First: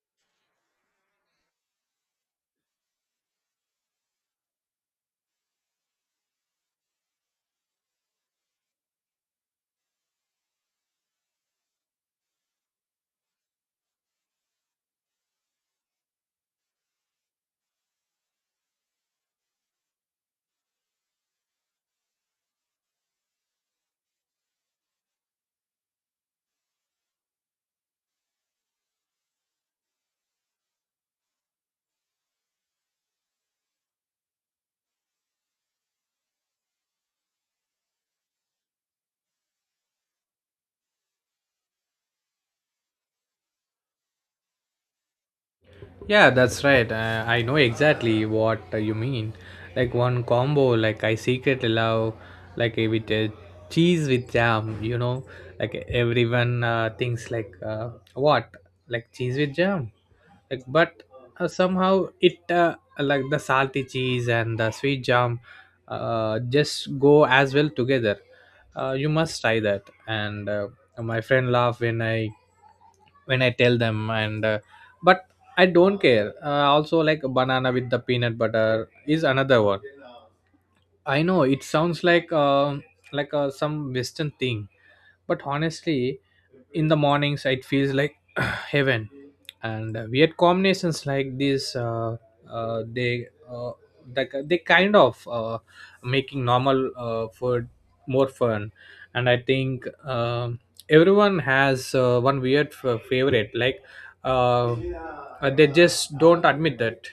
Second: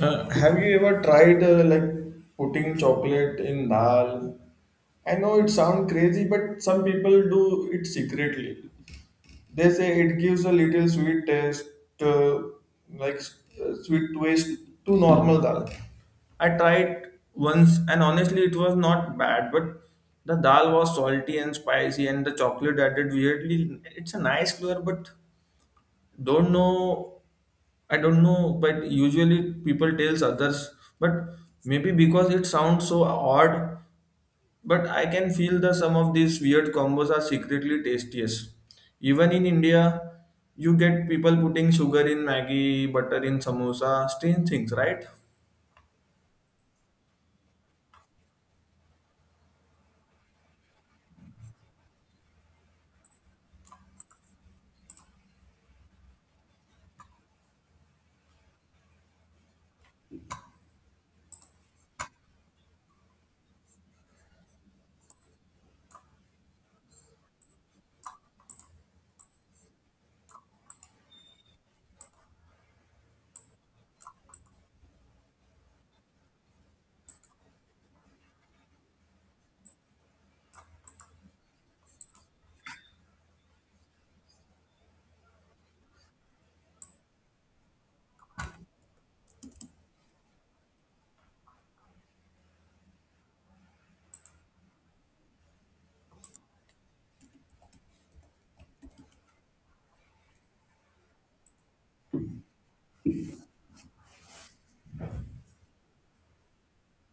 Have you ever tried like putting chocolate in dal? I know it sounds crazy, but some people do it secretly. They say it gives a little sweet taste, uh, like sweet twist to normal dal. I tried once, and honestly, it was not bad, but the dal was salty and spicy, and the chocolate added weirdly. It's a nice flavor, but don't know I don't know, but usually people tells others, but maybe because it sounds so odd, but I can feel that some of these weird combos are secretly tastiest. Even in India, you get people putting sugar in Maggie, butter in samosa, strange things, right? Yeah, that's right. I know exactly what you mean. Like one combo, like I secretly love, like with cheese with jam. You know, like everyone thinks like cheese with jam, but somehow it like the salty cheese and the sweet jam just go as well together. You must try that. And My friend laugh when I tell them and. But I don't care. Also, like banana with the peanut butter is another one. I know it sounds like some Western thing, but honestly, in the mornings it feels like heaven, and weird combinations like this uh, uh, they uh, they, they kind of making normal food more fun, and I think everyone has one weird favorite like uh, they just don't admit that.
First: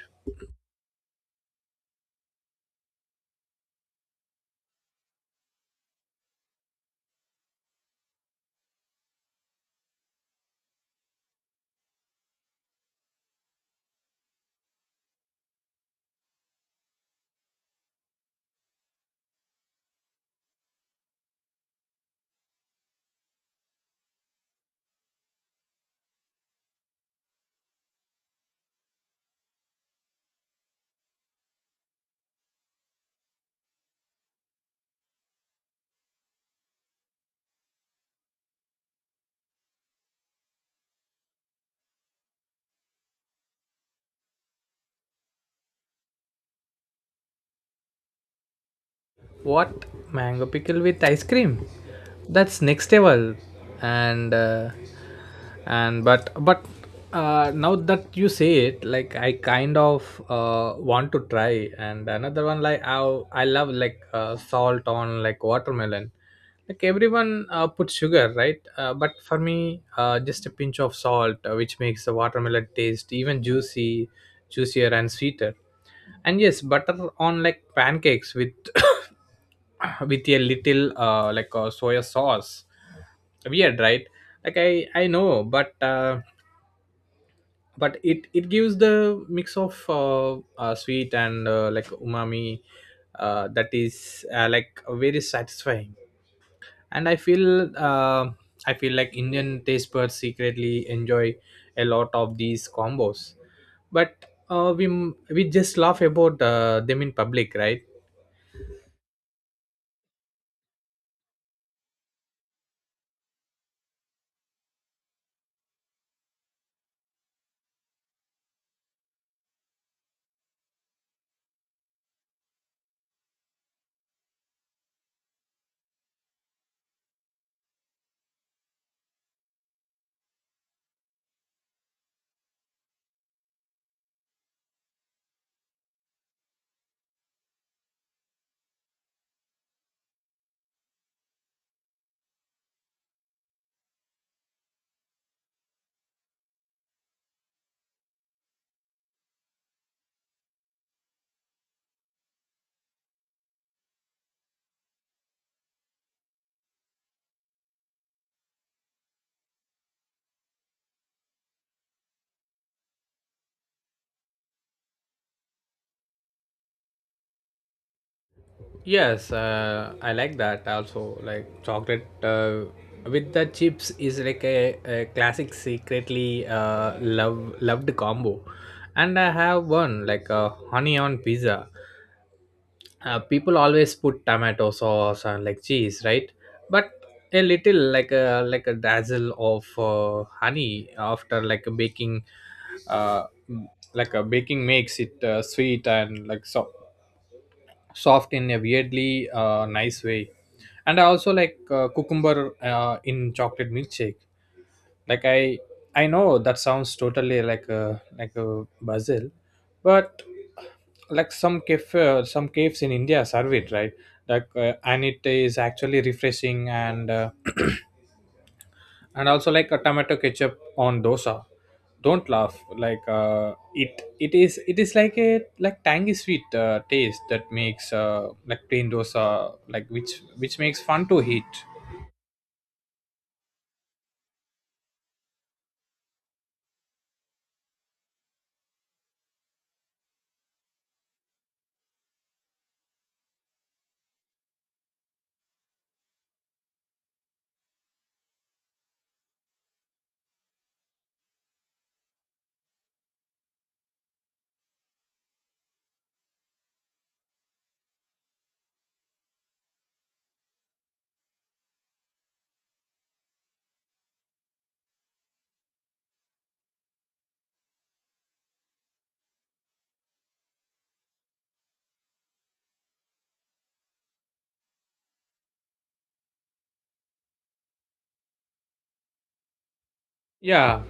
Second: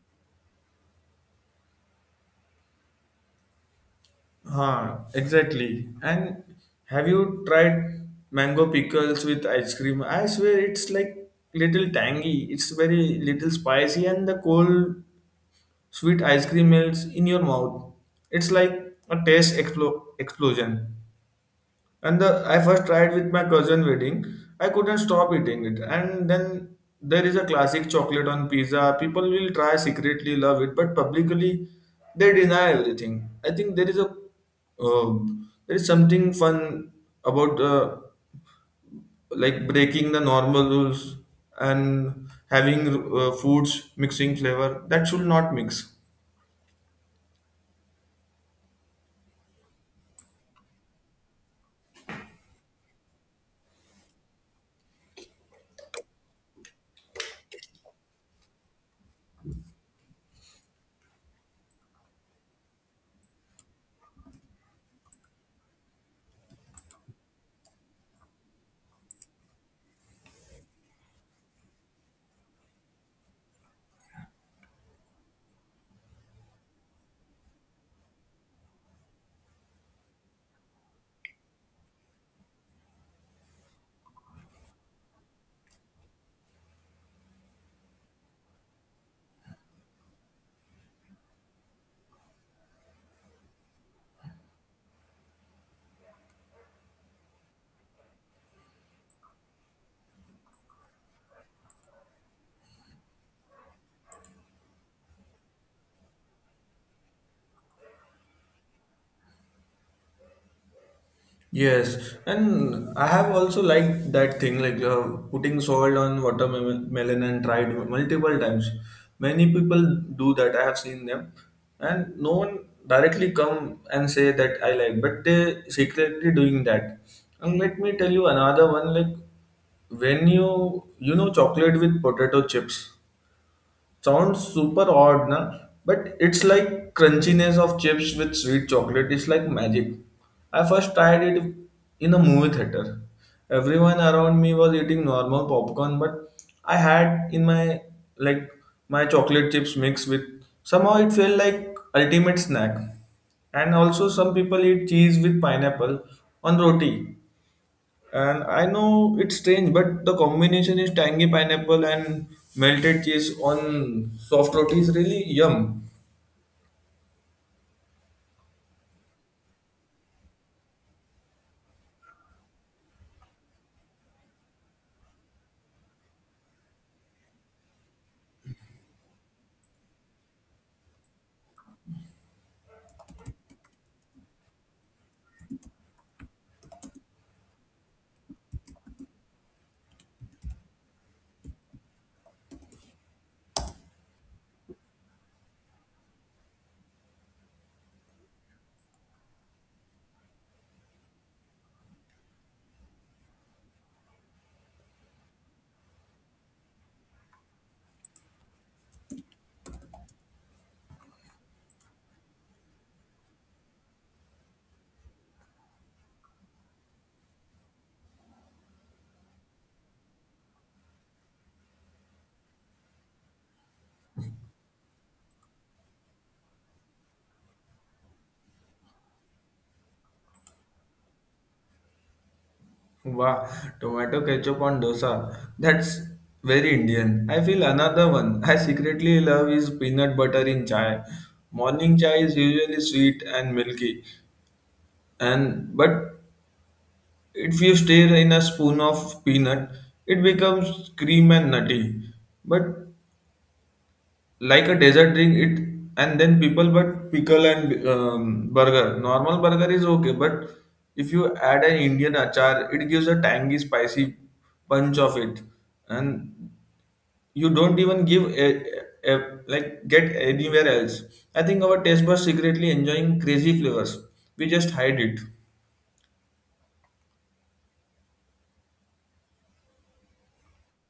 Huh, exactly. And have you tried mango pickles with ice cream? I swear it's like little tangy. It's very little spicy and the cold sweet ice cream melts in your mouth. It's like a taste explosion. I first tried with my cousin wedding. I couldn't stop eating it. And then there is a classic chocolate on pizza. People will try secretly love it, but publicly they deny everything. I think there is a uh, there is something fun about like breaking the normal rules and having foods mixing flavor that should not mix. What mango pickle with ice cream? That's next level and uh, and but now that you say it like I kind of want to try and another one. I love like salt on like watermelon. Like everyone puts sugar, right, but for me just a pinch of salt, which makes the watermelon taste even juicy juicier and sweeter. And yes, butter on like pancakes with with a little soya sauce. Weird, right? Like I know, but it gives the mix of sweet and like umami that is like very satisfying. And I feel like Indian taste buds secretly enjoy a lot of these combos, but uh, we we just laugh about them in public, right? Yes, and I have also liked that thing like putting salt on watermelon and tried multiple times. Many people do that. I have seen them, and no one directly come and say that I like, but they secretly doing that. And let me tell you another one like when you know chocolate with potato chips sounds super odd, na? But it's like crunchiness of chips with sweet chocolate. It's like magic. I first tried it in a movie theater. Everyone around me was eating normal popcorn, but I had in my like my chocolate chips mixed with somehow it felt like ultimate snack. And also some people eat cheese with pineapple on roti. And I know it's strange, but the combination is tangy pineapple and melted cheese on soft roti is really yum. Yes, I like that also. Like chocolate with the chips is like a classic secretly loved combo. And I have one like a honey on pizza. People always put tomato sauce and like cheese, right? But a little like a dazzle of honey after uh, like a baking makes it sweet and like so soft in a weirdly nice way. And I also like cucumber in chocolate milkshake. Like I know that sounds totally like a basil, but like some caves in India serve it, right? Like and it is actually refreshing, and and also like a tomato ketchup on dosa. Don't laugh, like it is like a like tangy sweet taste that makes like plain dosa like which makes fun to eat. Wow, tomato ketchup on dosa. That's very Indian. I feel another one I secretly love is peanut butter in chai. Morning chai is usually sweet and milky, and but if you stir in a spoon of peanut, it becomes cream and nutty. But like a dessert drink it and then people but pickle and burger normal burger is okay but if you add an indian achar it gives a tangy spicy punch of it and you don't even give like get anywhere else I think our taste buds secretly enjoying crazy flavors we just hide it. Yeah,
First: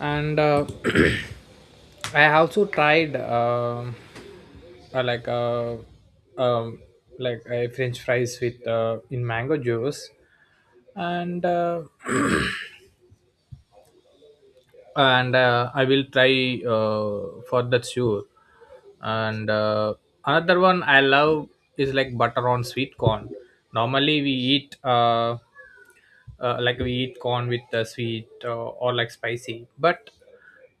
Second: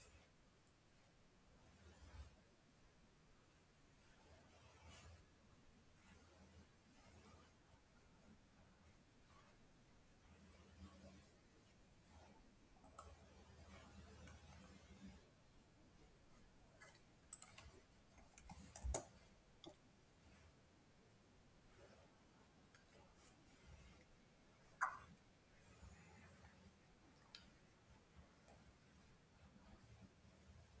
and I also tried uh, like uh, um like a french fries with in mango juice, and uh, and I will try for that, sure. And Another one I love is like butter on sweet corn. Normally we eat we eat corn with the sweet or like spicy, but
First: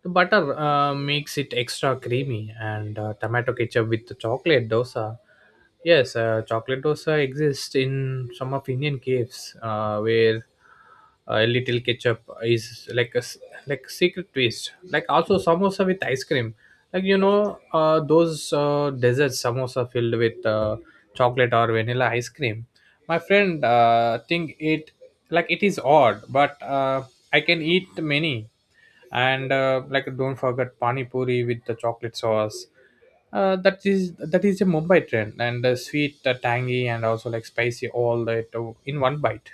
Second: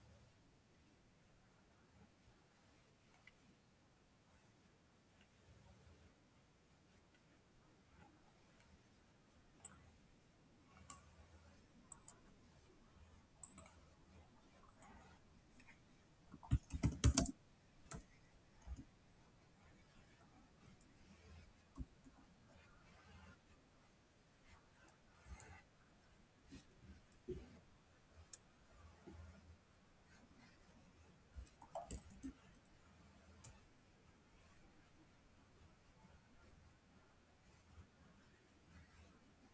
the butter makes it extra creamy. And tomato ketchup with the chocolate dosa. Yes, chocolate dosa exists in some of Indian caves where a little ketchup is like a s- like secret twist. Like also samosa with ice cream, like you know those desserts samosa filled with chocolate or vanilla ice cream. My friend think it like it is odd, but I can eat many. And like don't forget pani puri with the chocolate sauce. Uh, that is that is a Mumbai trend, and sweet tangy and also like spicy, all that in one bite.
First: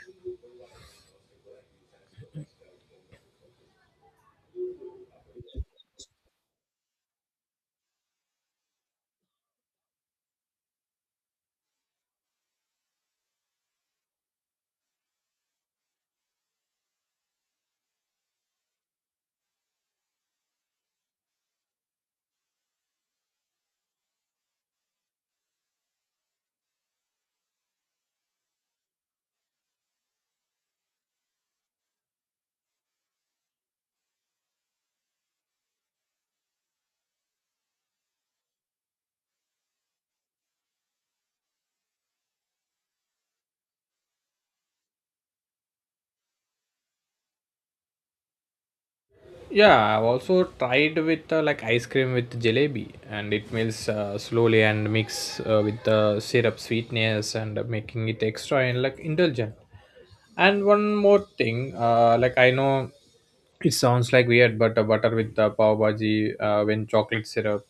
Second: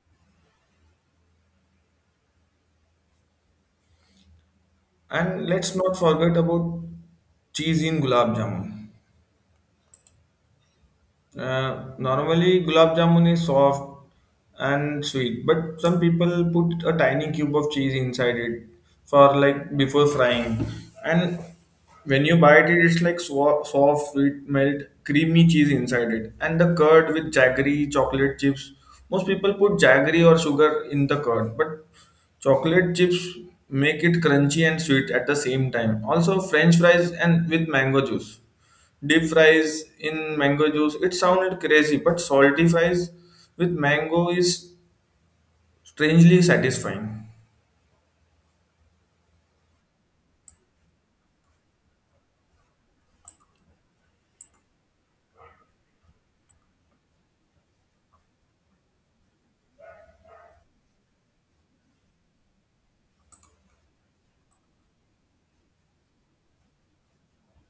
And let's not forget about cheese in gulab jamun. Normally, gulab jamun is soft and sweet, but some people put a tiny cube of cheese inside it for like before frying. And when you bite it, it's like soft, sweet, melt, creamy cheese inside it. And the curd with jaggery, chocolate chips. Most people put jaggery or sugar in the curd, but chocolate chips make it crunchy and sweet at the same time. Also, French fries and with mango juice. Deep fries in mango juice. It sounded crazy, but salty fries with mango is strangely satisfying. Yeah, I've also tried with like ice cream with jalebi, and it melts slowly and mix with the syrup sweetness and making it extra and like indulgent. And one more thing, like I know it sounds like weird, but butter with the pav bhaji when chocolate syrup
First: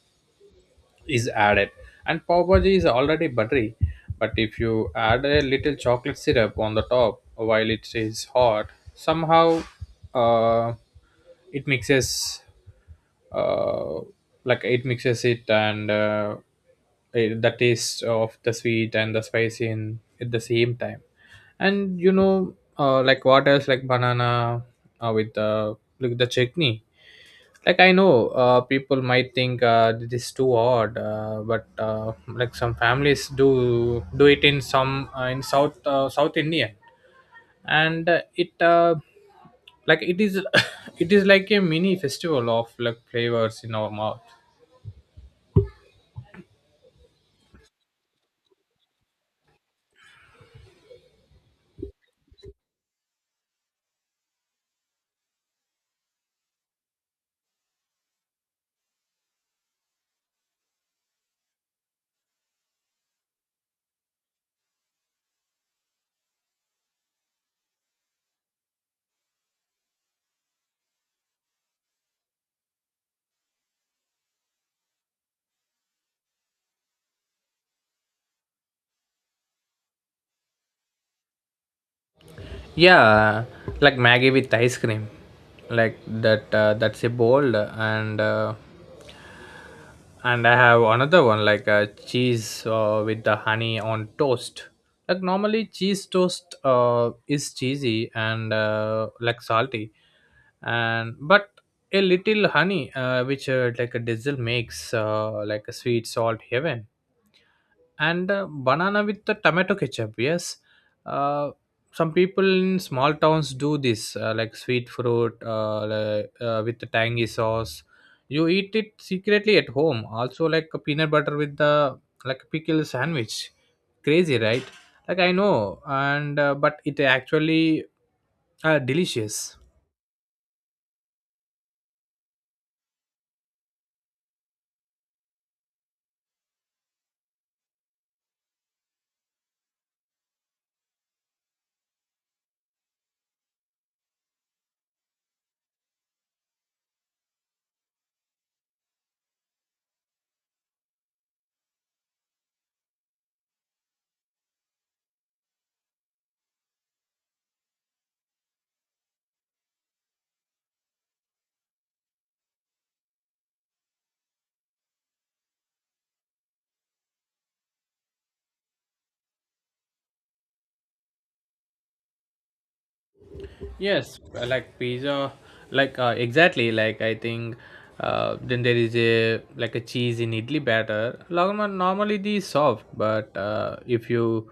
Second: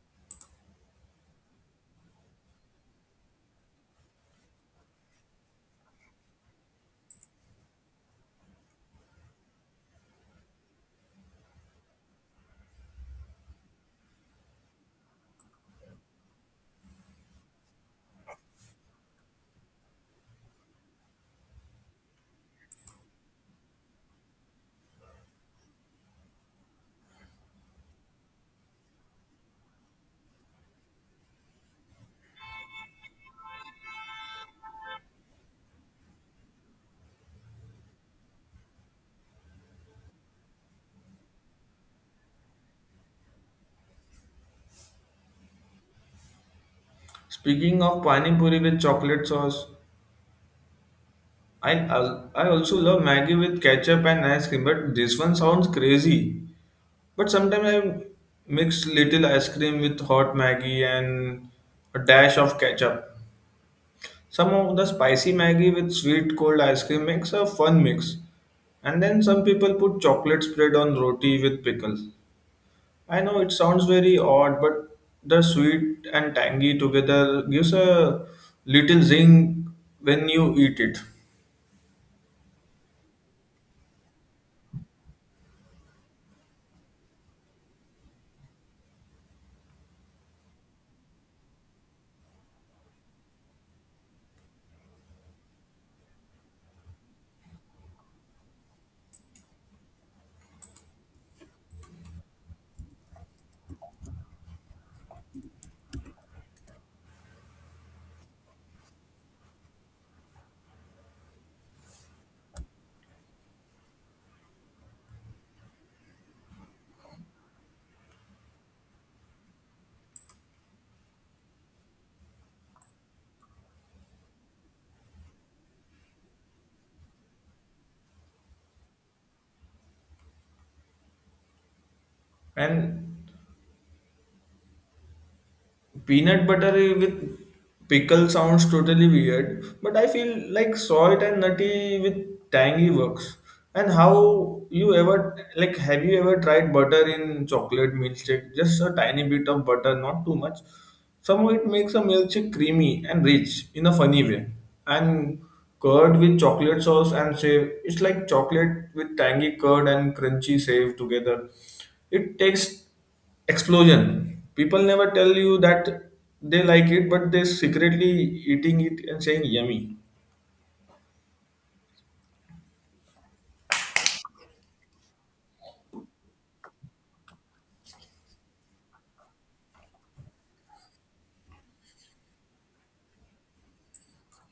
is added, and pav bhaji is already buttery, but if you add a little chocolate syrup on the top while it is hot, somehow uh, it mixes uh, it mixes it, and it, the taste of the sweet and the spicy in at the same time. And you know like what else, like banana with the chutney. Like I know people might think this is too odd, but like some families do it in some in south south Indian. And it like it is it is like a mini festival of like flavors in our mouth. Speaking of pani puri with chocolate sauce, I I also love Maggie with ketchup and ice cream, but this one sounds crazy. But sometimes I mix little ice cream with hot Maggie and a dash of ketchup. Some of the spicy Maggie with sweet cold ice cream makes a fun mix. And then some people put chocolate spread on roti with pickles. I know it sounds very odd, but the sweet and tangy together gives a little zing when you eat it. Yeah, like Maggie with ice cream, like that's a bold, and I have another one like cheese with the honey on toast. Like normally, cheese toast is cheesy and like salty, and but a little honey, which like a diesel, makes like a sweet salt heaven. And banana with the tomato ketchup, yes. Uh, some people in small towns do this, like sweet fruit with the tangy sauce. You eat it secretly at home. Also, like a peanut butter with the like a pickle sandwich. Crazy, right? Like I know, and but it actually delicious. And peanut butter with pickle sounds totally weird, but I feel like salt and nutty with tangy works. And how you ever like have you ever tried butter in chocolate milkshake? Just a tiny bit of butter, not too much. Somehow it makes a milkshake creamy and rich in a funny way. And curd with chocolate sauce and save. It's like chocolate with tangy curd and crunchy save together. It takes explosion. People never tell you that they like it, but they secretly eating it and saying yummy. Yes, like pizza, exactly. I think, then there is a like a cheese in idli batter. Normally these soft, but uh, if you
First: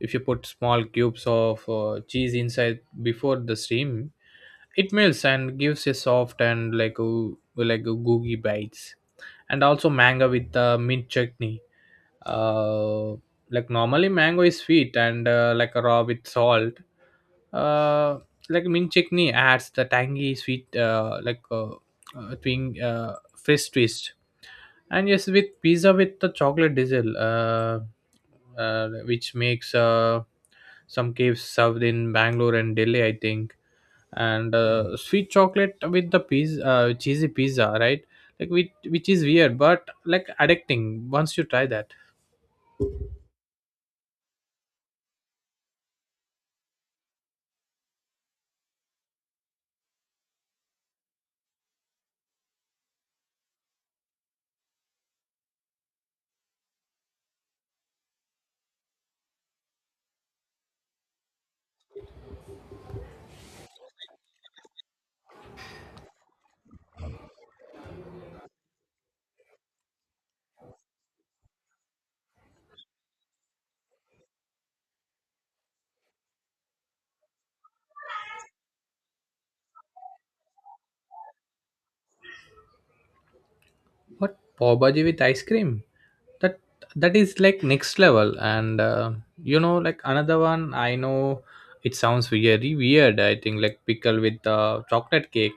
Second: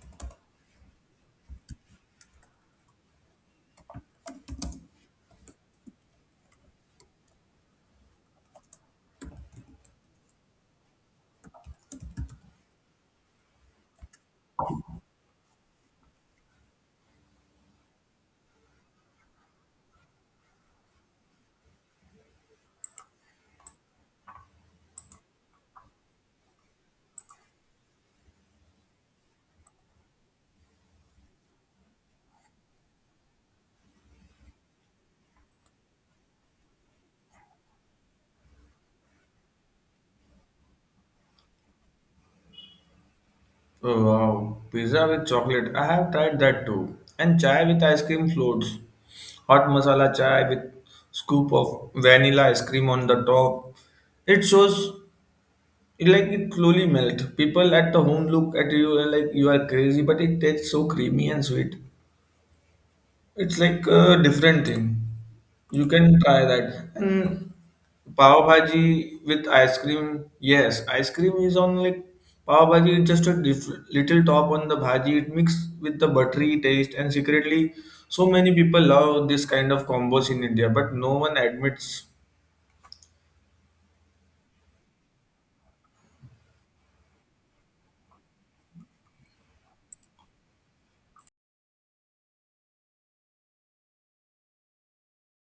if you put small cubes of cheese inside before the steam, it melts and gives a soft and like a gooey bites. And also mango with mint chutney. Uh, like normally mango is sweet and like raw with salt, uh, like mint chutney adds the tangy sweet twing fresh twist. And yes, with pizza with the chocolate drizzle, which makes some caves served in Bangalore and Delhi I think, and sweet chocolate with the pizza cheesy pizza, right? Like which is weird but like addicting once you try that. Oh, wow, pizza with chocolate. I have tried that too. And chai with ice cream floats. Hot masala chai with scoop of vanilla ice cream on the top. It shows like it slowly melt. People at the home look at you like you are crazy, but it tastes so creamy and sweet. It's like a different thing. You can try that. And pav bhaji with ice cream, yes, ice cream is on like pav bhaji. It's just a little top on the bhaji. It mixed with the buttery taste, and secretly, so many people love this kind of combos in India, but no one admits. What, pav bhaji with ice cream? That that is like next level. And you know, like another one. I know it sounds very weird. I think like pickle with chocolate cake.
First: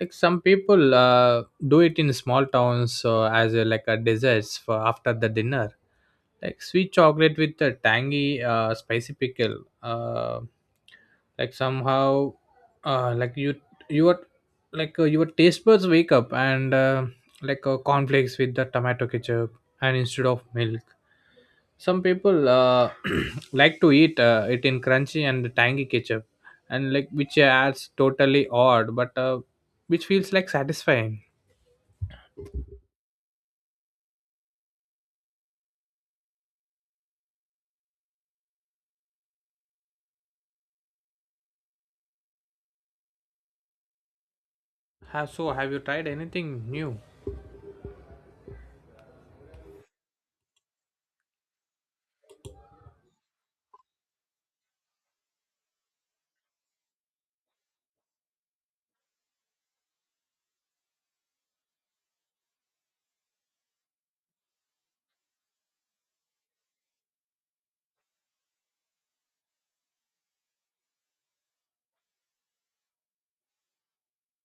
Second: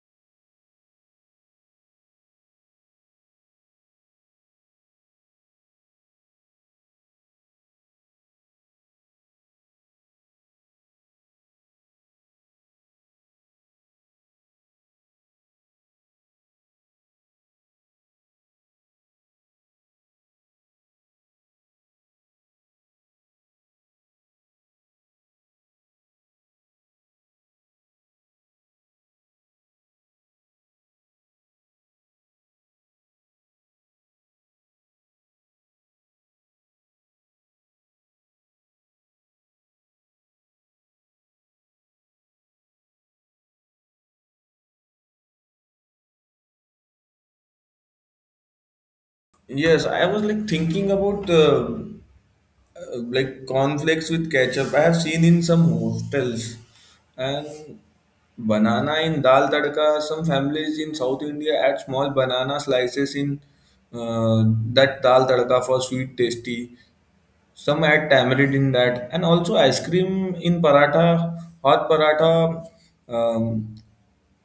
Like some people do it in small towns as a, like a desserts for after the dinner. Like sweet chocolate with a tangy spicy pickle. Like somehow uh, like you you are like your taste buds wake up. And cornflakes with the tomato ketchup, and instead of milk some people like to eat it in crunchy and tangy ketchup, and like which adds totally odd, but which feels like satisfying. Have you tried anything new? Yes, I was like thinking about like cornflakes with ketchup. I have seen in some hostels and banana in dal tadka. Some families in South India add small banana slices in uh, that dal tadka for sweet tasty. Some add tamarind in that, and also ice cream in paratha, hot paratha. Um,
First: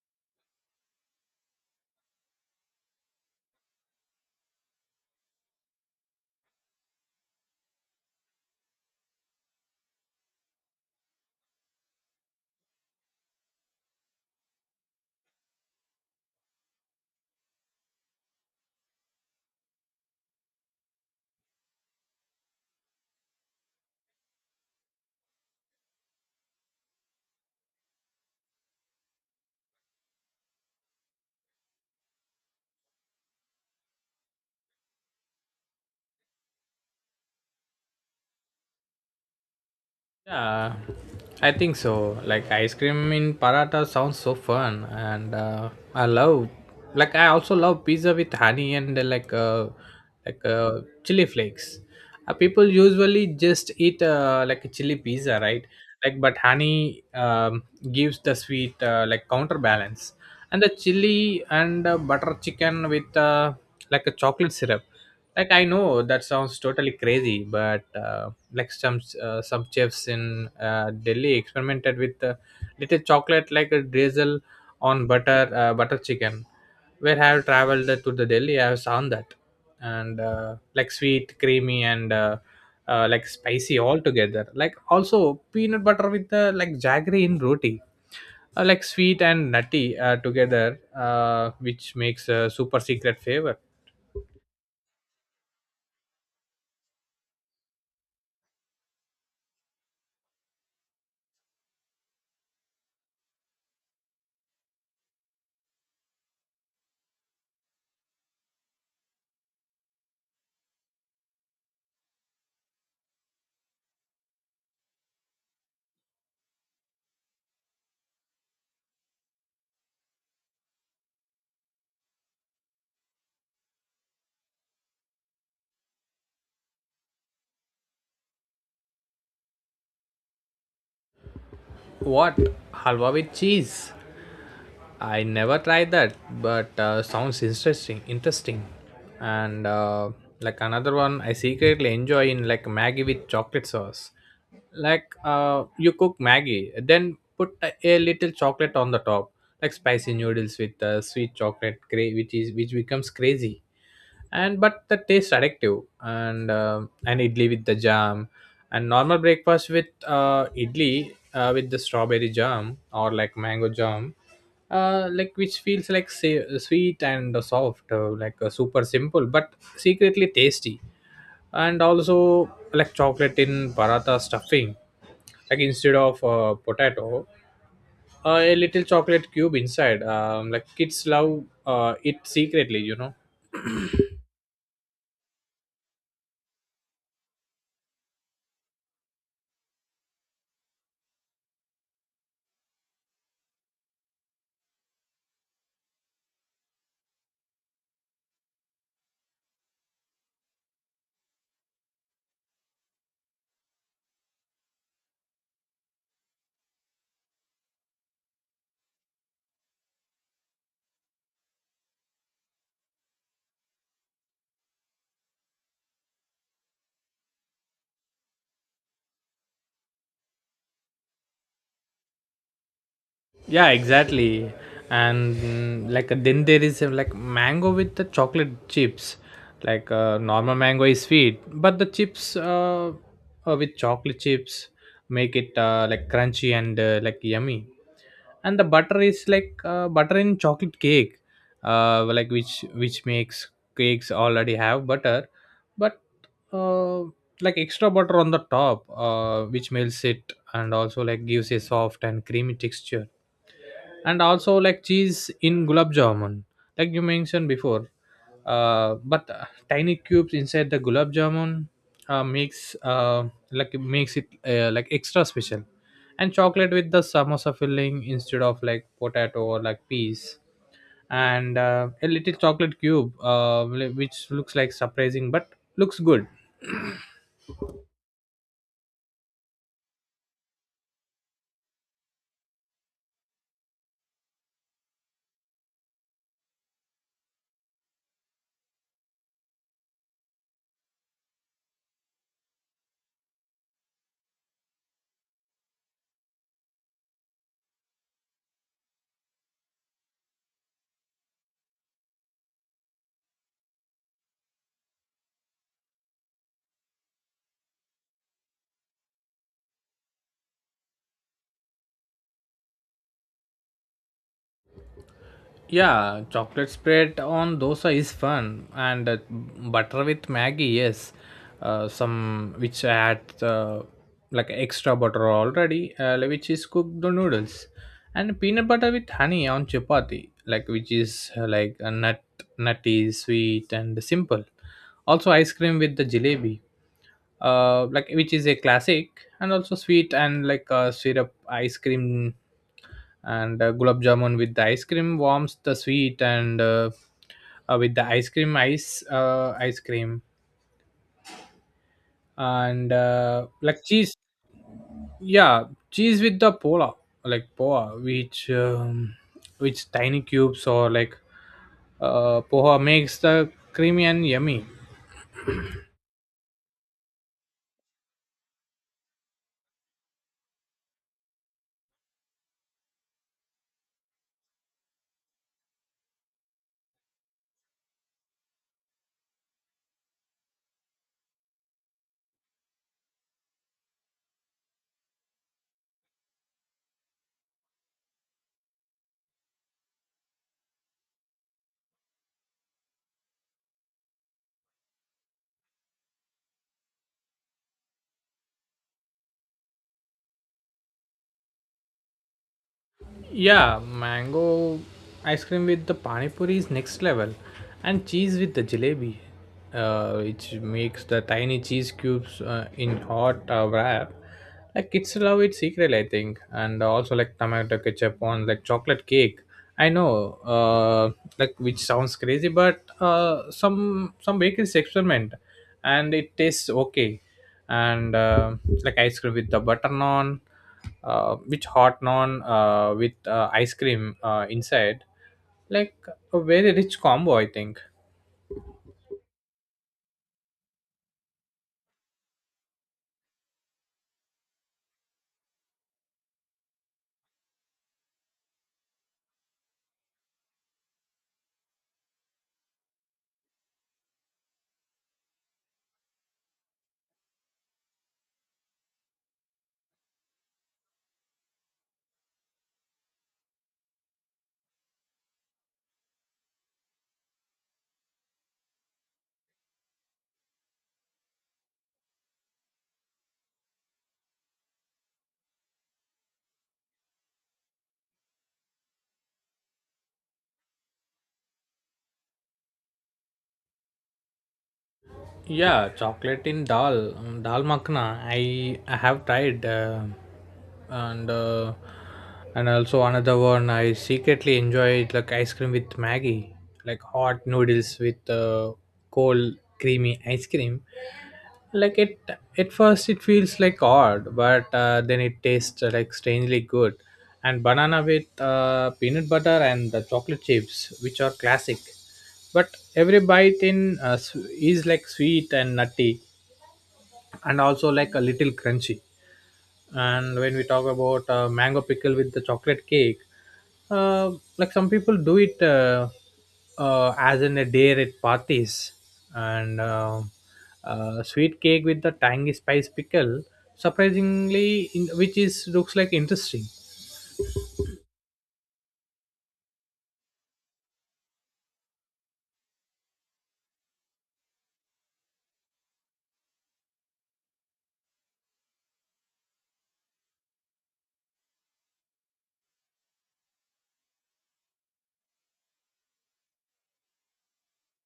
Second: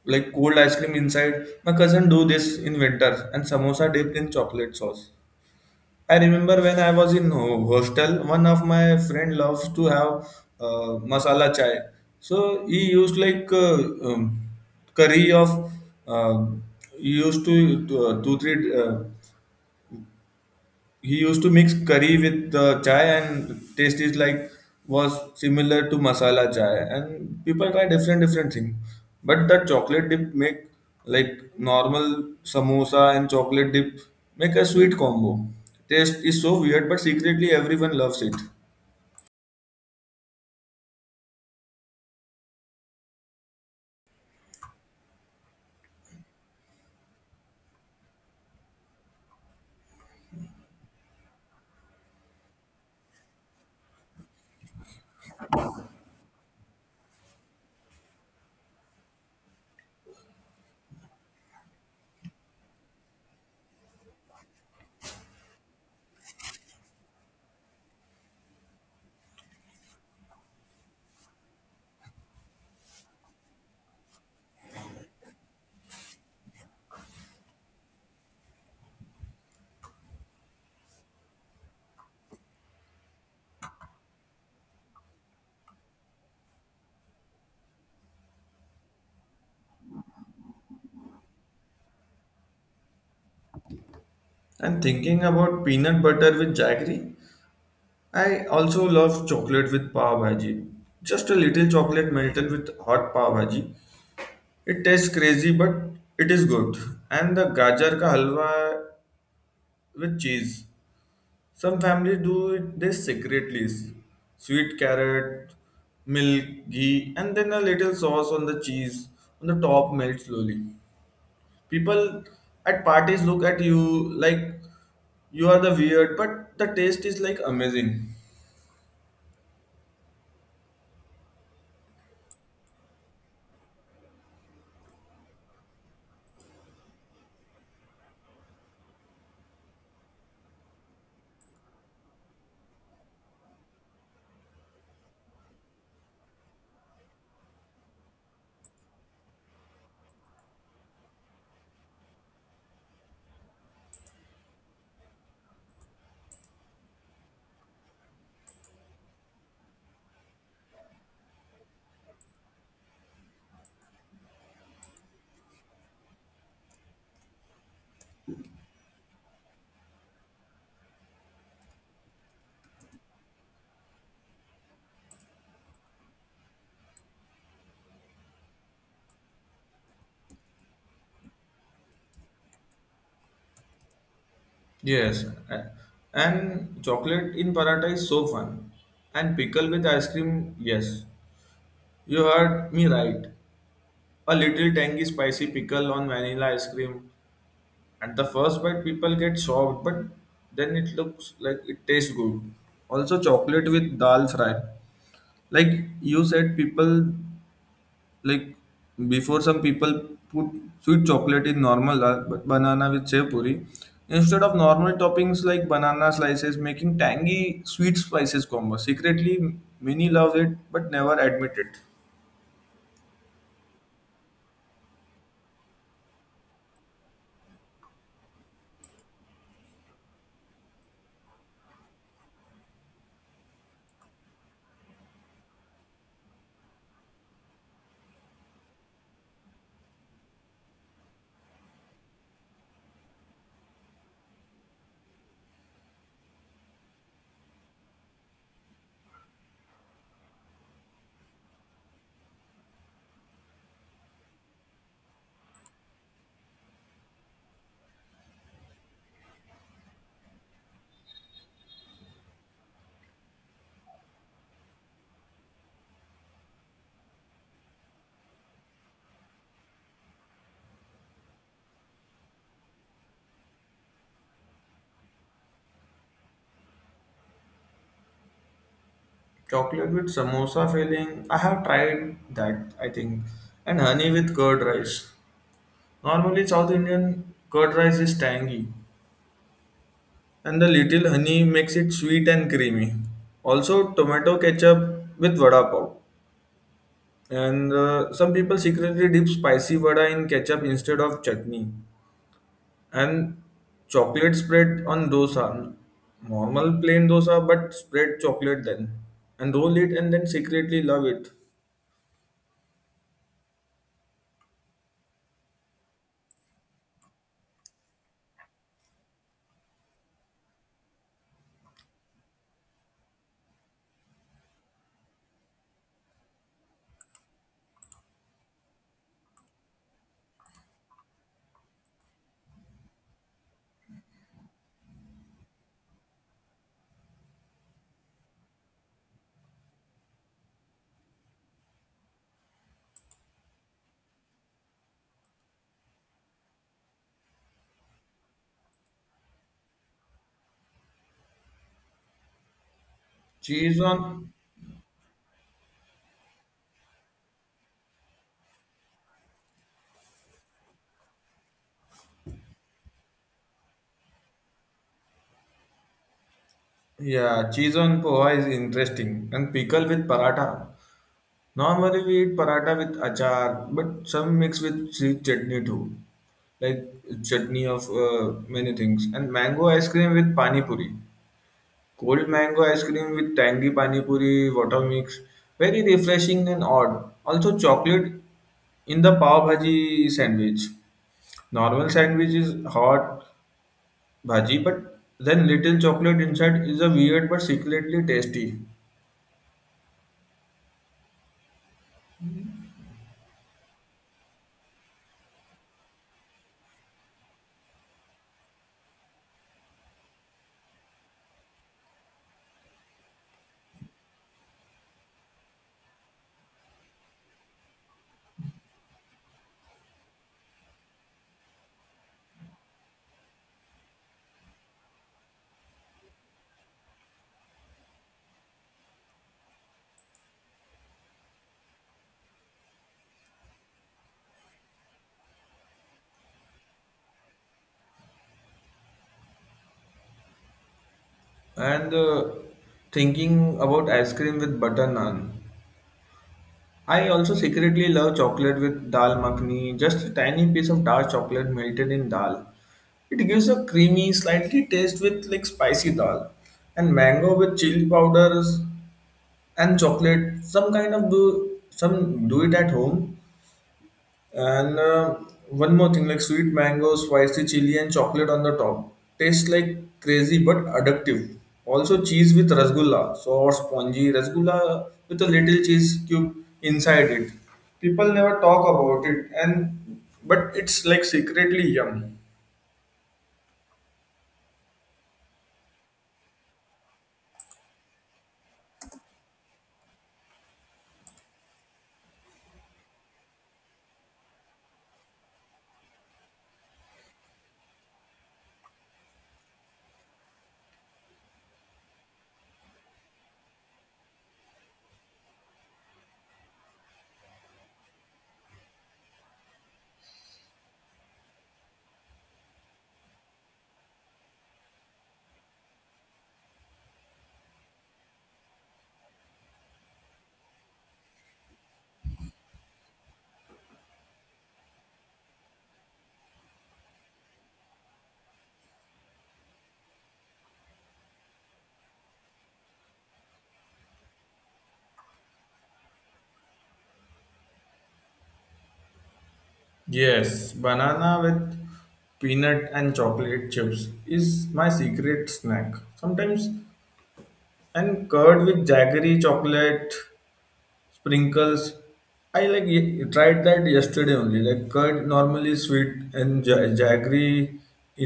like cold ice cream inside. My cousin do this in winter and samosa dipped in chocolate sauce. I remember when I was in hostel, one of my friend loves to have masala chai. So he used like um, curry of uh, he used to two, 2-3 he used to mix curry with the chai and taste is like was similar to masala chai and people try different different thing but that chocolate dip make like normal samosa and chocolate dip make a sweet combo taste is so weird but secretly everyone loves it. Yeah, I think so. Like ice cream in paratha sounds so fun, and I love. Like I also love pizza with honey and chili flakes. People usually just eat like a chili pizza, right? Like, but honey gives the sweet like counterbalance, and the chili. And butter chicken with like a chocolate syrup. Like I know that sounds totally crazy, but like some some chefs in Delhi experimented with little chocolate like a drizzle on butter chicken, where I have traveled to the Delhi I have found that. And like sweet creamy and like spicy all together. Like also peanut butter with like jaggery in roti. Like sweet and nutty together, which makes a super secret flavor. And thinking about peanut butter with jaggery I also love chocolate with pav bhaji, just a little chocolate melted with hot pav bhaji. It tastes crazy, but it is good. And the gajar ka halwa with cheese. Some families do it this secretly. Sweet carrot, milk, ghee, and then a little sauce on the cheese on the top melt slowly. People at parties look at you like you are the weird, but the taste is like amazing. What? Halwa with cheese? I never tried that, but sounds interesting. Interesting, and like another one I secretly enjoy in like Maggie with chocolate sauce. Like you cook Maggie, then put a little chocolate on the top, like spicy noodles with sweet chocolate, which becomes crazy, and but the taste addictive, and idli with the jam, and normal breakfast with idli with the strawberry jam or like mango jam, like which feels like sweet and soft, super simple but secretly tasty. And also, like chocolate in paratha stuffing, like instead of potato, a little chocolate cube inside, like kids love it secretly. Yes, and chocolate in paratha is so fun. And pickle with ice cream, yes, you heard me right. A little tangy spicy pickle on vanilla ice cream. At the first bite, people get shocked, but then it looks like it tastes good. Also, chocolate with dal fry. Like you said, people like before some people put sweet chocolate in normal dal, but banana with sev puri instead of normal toppings like banana slices, making tangy sweet spices combo. Secretly, many love it but never admit it. Yeah, exactly. And like then there is like mango with the chocolate chips, like normal mango is sweet, but the chips with chocolate chips make it like crunchy and like yummy. And the butter is like butter in chocolate cake, like which makes cakes already have butter, but uh, like extra butter on the top which melts it, and also like gives a soft and creamy texture. And also, like cheese in gulab jamun, like you mentioned before, but tiny cubes inside the gulab jamun makes like it makes it like extra special. And chocolate with the samosa filling instead of like potato or like peas, and a little chocolate cube which looks like surprising, but looks good. Chocolate with samosa filling. I have tried that, I think. And honey with curd rice. Normally, South Indian curd rice is tangy, and the little honey makes it sweet and creamy. Also, tomato ketchup with vada pav. And some people secretly dip spicy vada in ketchup instead of chutney. And chocolate spread on dosa. Normal plain dosa, but spread chocolate then. And roll it and then secretly love it. Yeah, chocolate spread on dosa is fun, and butter with Maggie, yes. Some which add like extra butter already, like which is cooked the noodles, and peanut butter with honey on chapati, like which is like a nutty, sweet, and simple. Also, ice cream with the jalebi, like which is a classic, and also sweet and like syrup ice cream, and gulab jamun with the ice cream warms the sweet, and with the ice cream, and Cheese like cheese. on Yeah, cheese with the pola, like poa, which tiny cubes, or like poha makes the creamy and yummy. yeah, cheese on poha is interesting. And pickle with paratha. Normally we eat paratha with achar, but some mix with sweet chutney too. Like chutney of many things. And mango ice cream with pani puri. Cold mango ice cream with tangy pani puri, water mix. Very refreshing and odd. Also chocolate in the pav bhaji sandwich. Normal sandwich is hot bhaji, but then little chocolate inside is a weird but secretly tasty. Yeah, mango ice cream with the pani puri is next level, and cheese with the jalebi, which makes the tiny cheese cubes in hot wrap. Like kids love it secret, I think, and also like tomato ketchup on like chocolate cake. I know, like which sounds crazy, but some bakeries experiment, and it tastes okay, and like ice cream with the butter naan, with hot naan with ice cream inside, like a very rich combo, I think. And thinking about ice cream with butter naan, I also secretly love chocolate with dal makhani, just a tiny piece of dark chocolate melted in dal. It gives a creamy, slightly taste with like spicy dal. And mango with chili powders and chocolate. Some kind of do some do it at home and one more thing, like sweet mango, spicy chili, and chocolate on the top. Tastes like crazy but addictive. Also, cheese with rasgulla, soft, spongy rasgulla with a little cheese cube inside it. People never talk about it, and but it's like secretly yum. Yeah, chocolate in dal, dal makhna. I have tried, and uh, and also another one. I secretly enjoy it like ice cream with Maggie, like hot noodles with cold creamy ice cream. Like it at first it feels like odd, but then it tastes like strangely good. And banana with peanut butter and the chocolate chips, which are classic, but every bite is like sweet and nutty, and also like a little crunchy. And when we talk about mango pickle with the chocolate cake, uh, like some people do it, as in a day at parties, and sweet cake with the tangy spice pickle, surprisingly in, which is looks like interesting. Yes, banana with peanut and chocolate chips is my secret snack. Sometimes and curd with jaggery chocolate sprinkles I like tried that yesterday only like curd normally sweet and jaggery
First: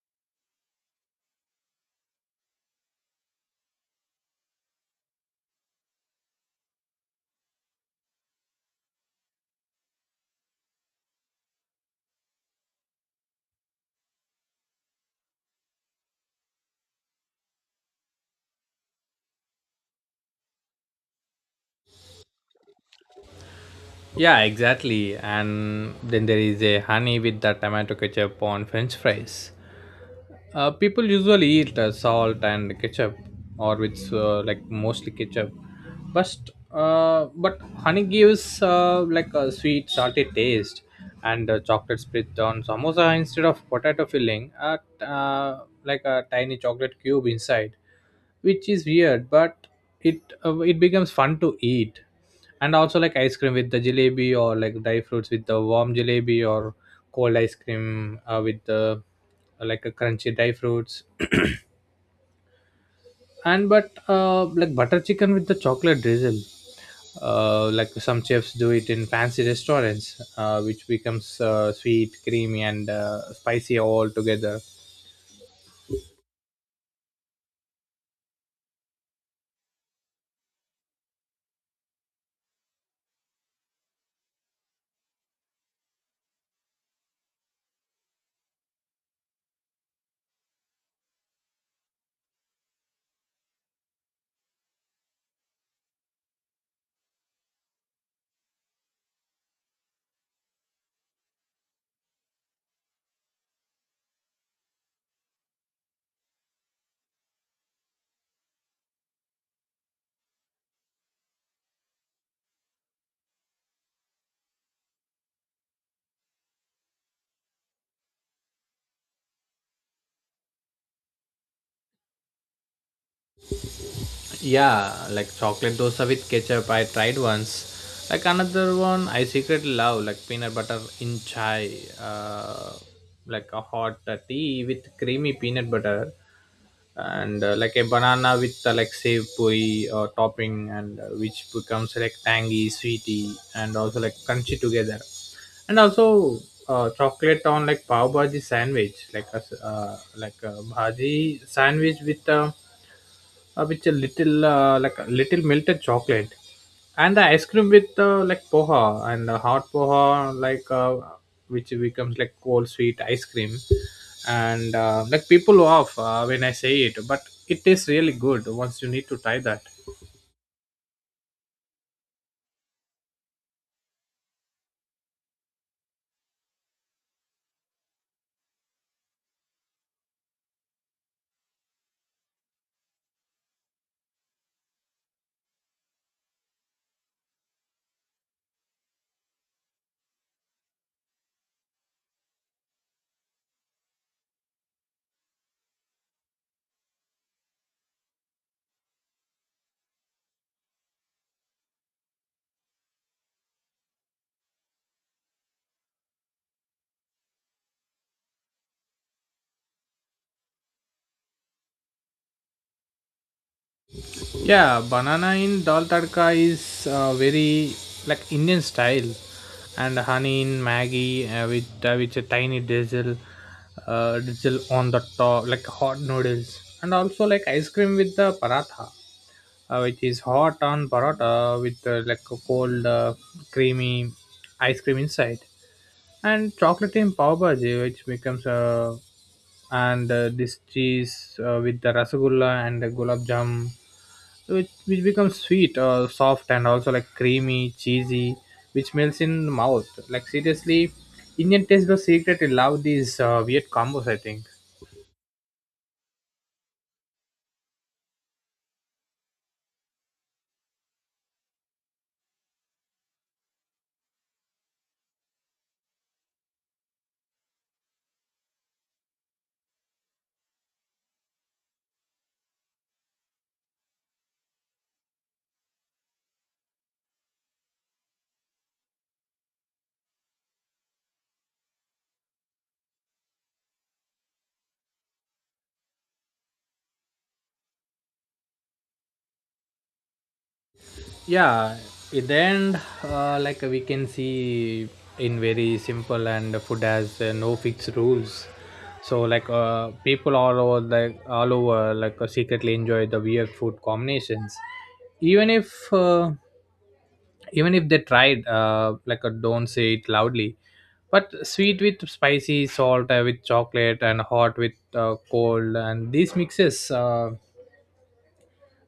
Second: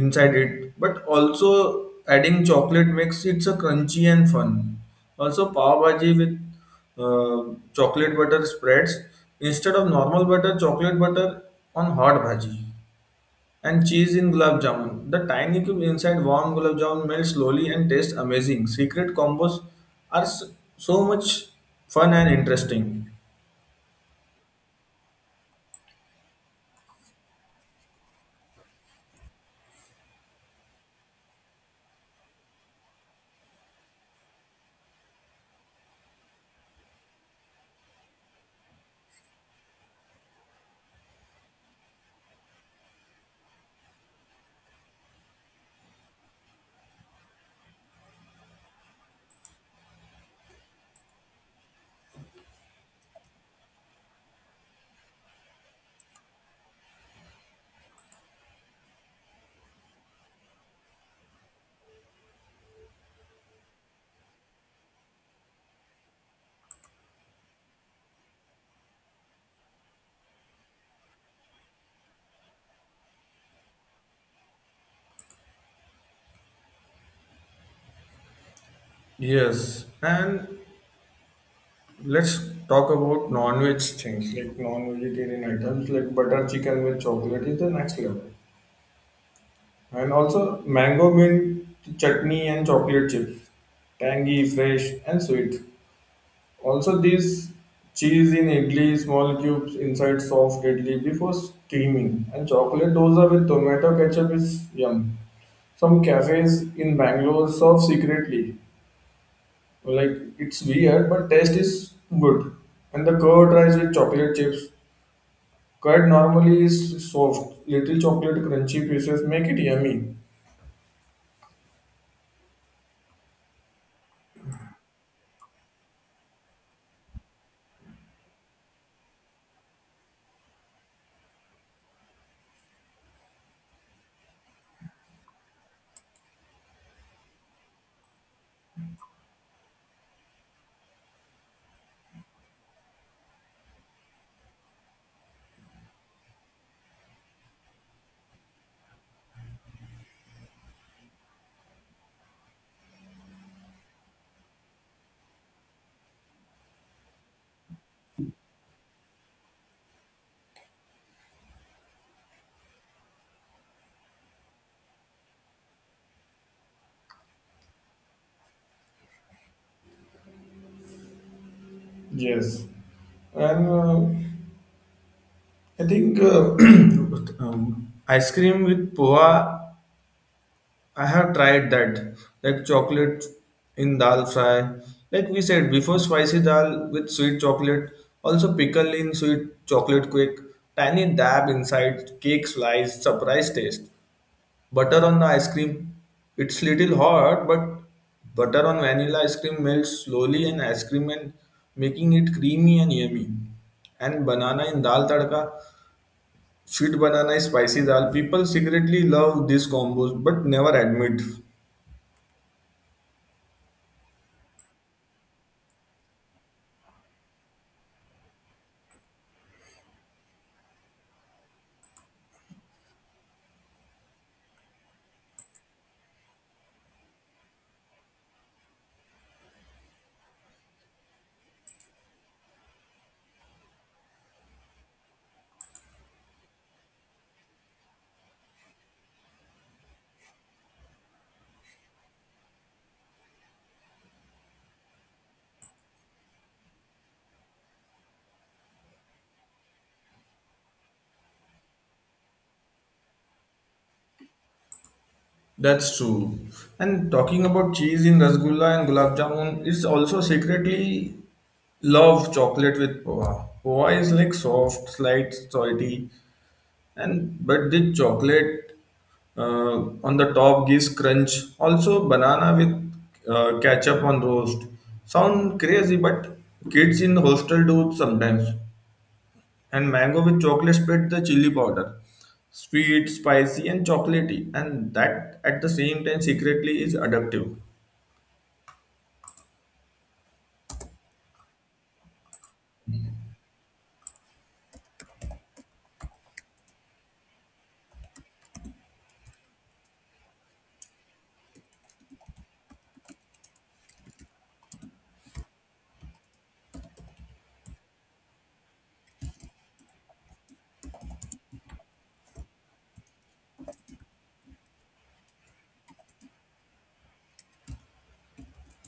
inside it but also adding chocolate makes it so crunchy and fun. Also pav bhaji with uh, chocolate butter spreads instead of normal butter chocolate butter on hot bhaji and cheese in gulab jamun the tiny cube inside warm gulab jamun melts slowly and tastes amazing secret combos are so much fun and interesting. Yeah, exactly. And then there is a honey with the tomato ketchup on french fries. People usually eat salt and ketchup, or with like mostly ketchup. But but honey gives like a sweet, salty taste, and chocolate spread on samosa instead of potato filling, at like a tiny chocolate cube inside, which is weird, but it it becomes fun to eat. And also, like ice cream with the jalebi, or like dry fruits with the warm jalebi, or cold ice cream with the like a crunchy dry fruits and but like butter chicken with the chocolate drizzle, like some chefs do it in fancy restaurants, which becomes sweet, creamy, and spicy all together. Yes, and let's talk about non-veg things like non-vegetarian items like butter chicken with chocolate is the next level, and also mango mint chutney and chocolate chips, tangy, fresh, and sweet. Also, these cheese in idli, small cubes inside soft idli before steaming, and chocolate dosa with tomato ketchup is yum. Some cafes in Bangalore serve secretly. Like it's weird, but taste is good. And the curd rice with chocolate chips. Curd normally is soft. Little chocolate crunchy pieces make it yummy. Yeah, like chocolate dosa with ketchup, I tried once. Like another one, I secretly love like peanut butter in chai, uh, like a hot tea with creamy peanut butter, and like a banana with like save puri or topping, and which becomes like tangy, sweety, and also like crunchy together. And also, chocolate on like pav bhaji sandwich, like a like a bhaji sandwich with. With a little like a little melted chocolate, and the ice cream with like poha and hot poha, like which becomes like cold sweet ice cream. And like people off when I say it, but it tastes really good once. You need to try that. Yes. And I think ice cream with poha, I have tried that. Like chocolate in dal fry. Like we said before, spicy dal with sweet chocolate. Also pickle in sweet chocolate cake. Tiny dab inside cake slice. Surprise taste. Butter on the ice cream, it's little hot but butter on vanilla ice cream melts slowly and ice cream and making it creamy and yummy. And banana in dal tadka, sweet banana is spicy dal, people secretly love these combos but never admit. Yeah, banana in dal tadka is very like Indian style, and honey in Maggie with a tiny drizzle, drizzle on the top like hot noodles, and also like ice cream with the paratha, which is hot on paratha with like a cold creamy ice cream inside, and chocolate in pav bhaji, which becomes a. And this cheese with the rasagulla and the gulab jam, which becomes sweet, soft, and also like creamy cheesy, which melts in the mouth, like seriously. Indian taste buds secretly love these weird combos, I think. That's true. And talking about cheese in rasgulla and gulab jamun it's also secretly love chocolate with poha. Poha is like soft slight salty and but the chocolate uh, on the top gives crunch. Also banana with ketchup on roast sound crazy but kids in hostel do sometimes. And mango with chocolate spread the chili powder sweet spicy and chocolatey and that at the same time secretly is addictive. Yeah, in the end, like we can see, in very simple, and food has no fixed rules. So like people all over, like secretly enjoy the weird food combinations, even if they tried, like a don't say it loudly, but sweet with spicy salt, with chocolate, and hot with cold, and these mixes,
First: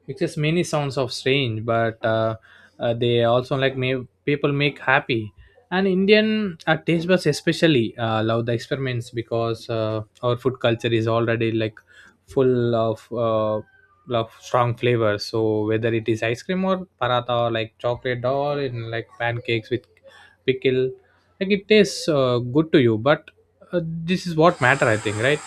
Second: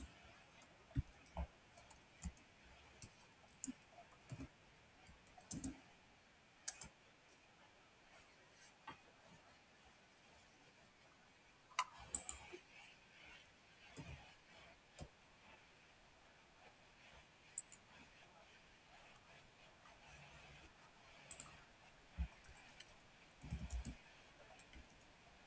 it is many sounds of strange, but they also like may people make happy. And Indian taste buds especially love the experiments, because our food culture is already like full of strong flavors. So whether it is ice cream or paratha, or like chocolate or in like pancakes with pickle, like it tastes good to you. But this is what matter, I think, right?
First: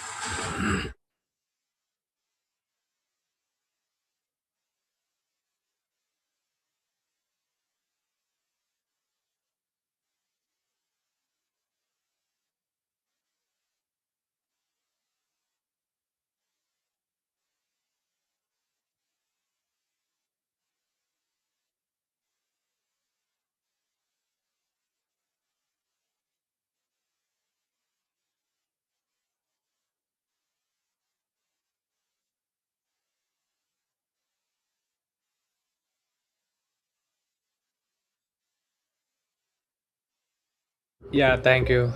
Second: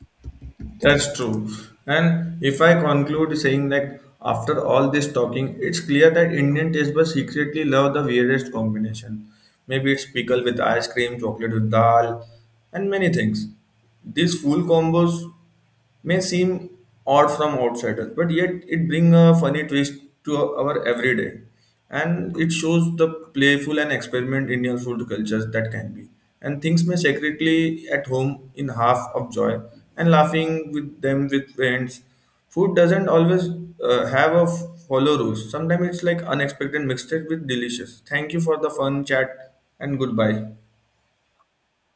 That's true. And if I conclude saying that after all this talking, it's clear that Indian taste buds secretly love the weirdest combination. Maybe it's pickle with ice cream, chocolate with dal, and many things. These full combos may seem odd from outsiders, but yet it brings a funny twist to our everyday and it shows the playful and experiment Indian food cultures that can be. And things may secretly at home in half of joy and laughing with them with friends. Food doesn't always have a follow rules. Sometimes it's like unexpected mixed with delicious. Thank you for the fun chat and goodbye. Yeah, thank you.